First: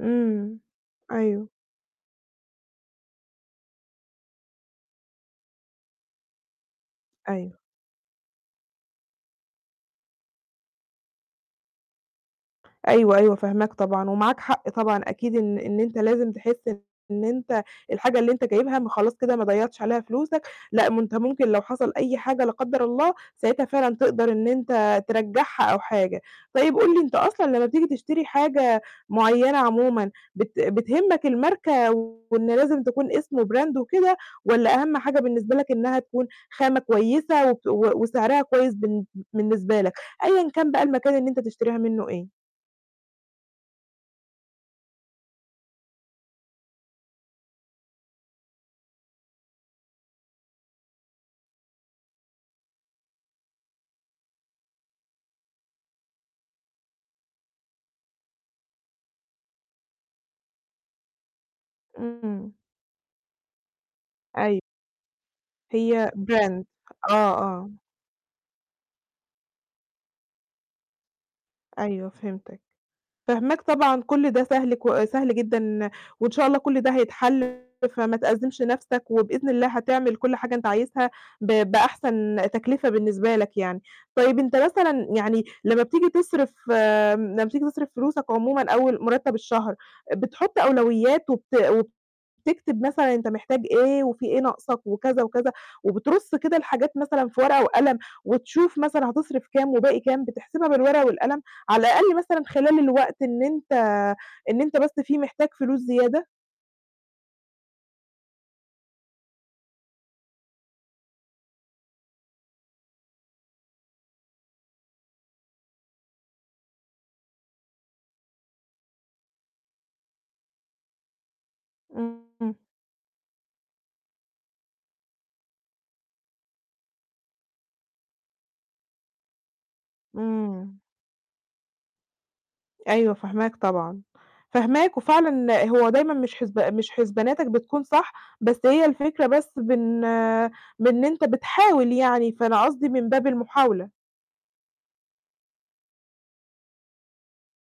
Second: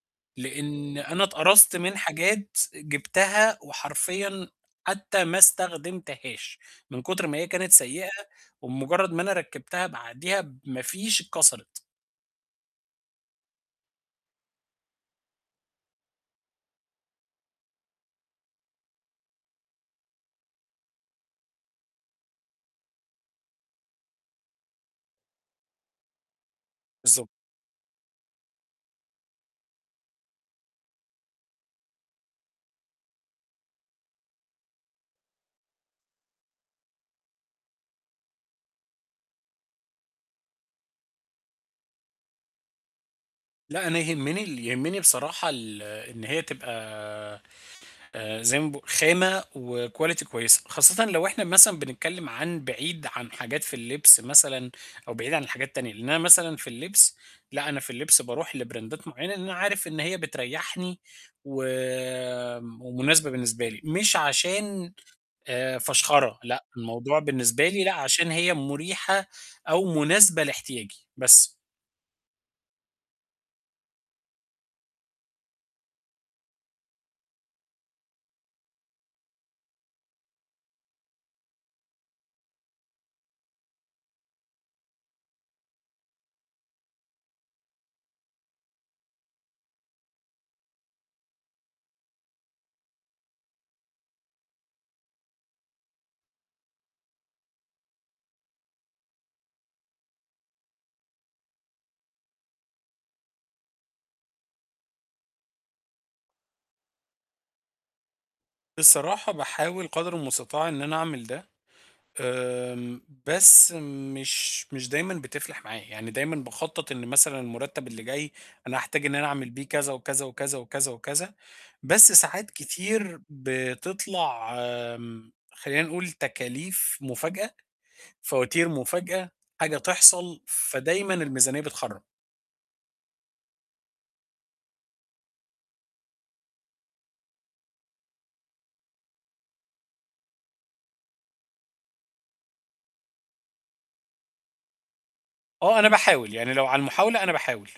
إمم. لأن أنا أيوه. اتقرصت من حاجات جِبتها وحرفيًا حتى ما استخدمتهاش من كُتر ما هي أيوه. كانت سيئة وبمُجرد ما أنا ركِّبتها بعديها بما فيش، اتكسرِت. أيوه، أيوه، فاهماك طبعًا ومعاك حق طبعًا أكيد إن إن أنت لازم تحِس إن أنت الحاجة اللي أنت جايبها ما خلاص كده ما ضيّعتش عليها فلوسك، لأ، ما أنت ممكن لو حصل أي حاجة لا قدَّر الله، ساعتها فعلًا تقدر إن أنت ترجّعها أو حاجة. طيب قُل لي أنت بالضب أصلًا لمّا بتيجي تشتري حاجة معيّنة عمومًا بت بتهمّك الماركة وإن لازم تكون اسمه Brand وكده والّا أهَم حاجة بالنسبة لك إنها تكون خامة كويسة وت وسعرها كويس بالن بالنسبة لك، أيًا كان بقى المكان اللي أنت تشتريها منه إيه؟ لأ، أنا يهمِّني ال يهمِّني بصراحة ال إن هي تبقى آآ زي ما باق خامة وquality كويسة، خاصةً لو إحنا مثلًا بنتكلِم عن بعيد عن حاجات في اللبس مثلًا أو بعيد عن الحاجات التانية، لأن أنا مثلًا في اللبس، لأ، أنا في اللبس باروح لبراندات معيّنة لأن أنا عارف إن هي بتريّحني إمم. وم ومناسبة بالنسبة لي، مش أيو عشان آآ هي فَشخَرة، brand، لأ، الموضوع آه، بالنسبة آه. لي لأ، عشان هي مُريحة أو مناسبة لاحتياجي، بس. أيوه، فهمتك. فاهماك طبعًا، كُل ده سهل ك سهل جدًا وإن شاء الله كُل ده هيتحل، فما تأزِّمش نَفسك وبإذن الله هتعمل كُل حاجة أنت عايزها ب بأحسن تكلفة بالنسبة لك يعني. طيب أنت مثلًا يعني لمّا بتيجي تصرف امم، لمّا بتيجي تصرف فلوسك عمومًا أول مُرتَّب الشهر، بتحُط أولويات وبت وتكتب مثلًا أنت محتاج إيه وفي إيه ناقصك وكذا وكذا، وبترُص كده الحاجات مثلًا في ورقة وقلم، وتشوف مثلًا هتصرف كام وباقي كام، بتحسبها بالورقة والقلم، على الأقل مثلًا خلال الوقت إن أنت إن أنت بس فيه محتاج فلوس زيادة؟ صراحة باحاول قدر المستطاع إن أنا أعمل ده، آمم، بس مش مش دايمًا بتفلَح معايا. يعني دايمًا باخطَّط إن مثلًا المُرتَّب اللي جاي أنا هاحتاج إن أنا أعمل بيه كذا وكذا وكذا وكذا وكذا، بس ساعات إمم. كتير بتطلع خلّينا نقول تكاليف مُفاجأة، فواتير مُفاجأة، حاجة تحصل، إمم. فدايمًا الميزانية بتخرَّب. أيوه، فاهماك طبعًا. فاهماك، وفعلًا هو دايمًا مش حسب مش حسباناتك بتكون صح، بس هي الفكرة بس بن بإن أنت بتحاول يعني، فأنا قصدي من باب المحاولة. آه، أنا باحاول، يعني لو على المحاولة، أنا باحاول.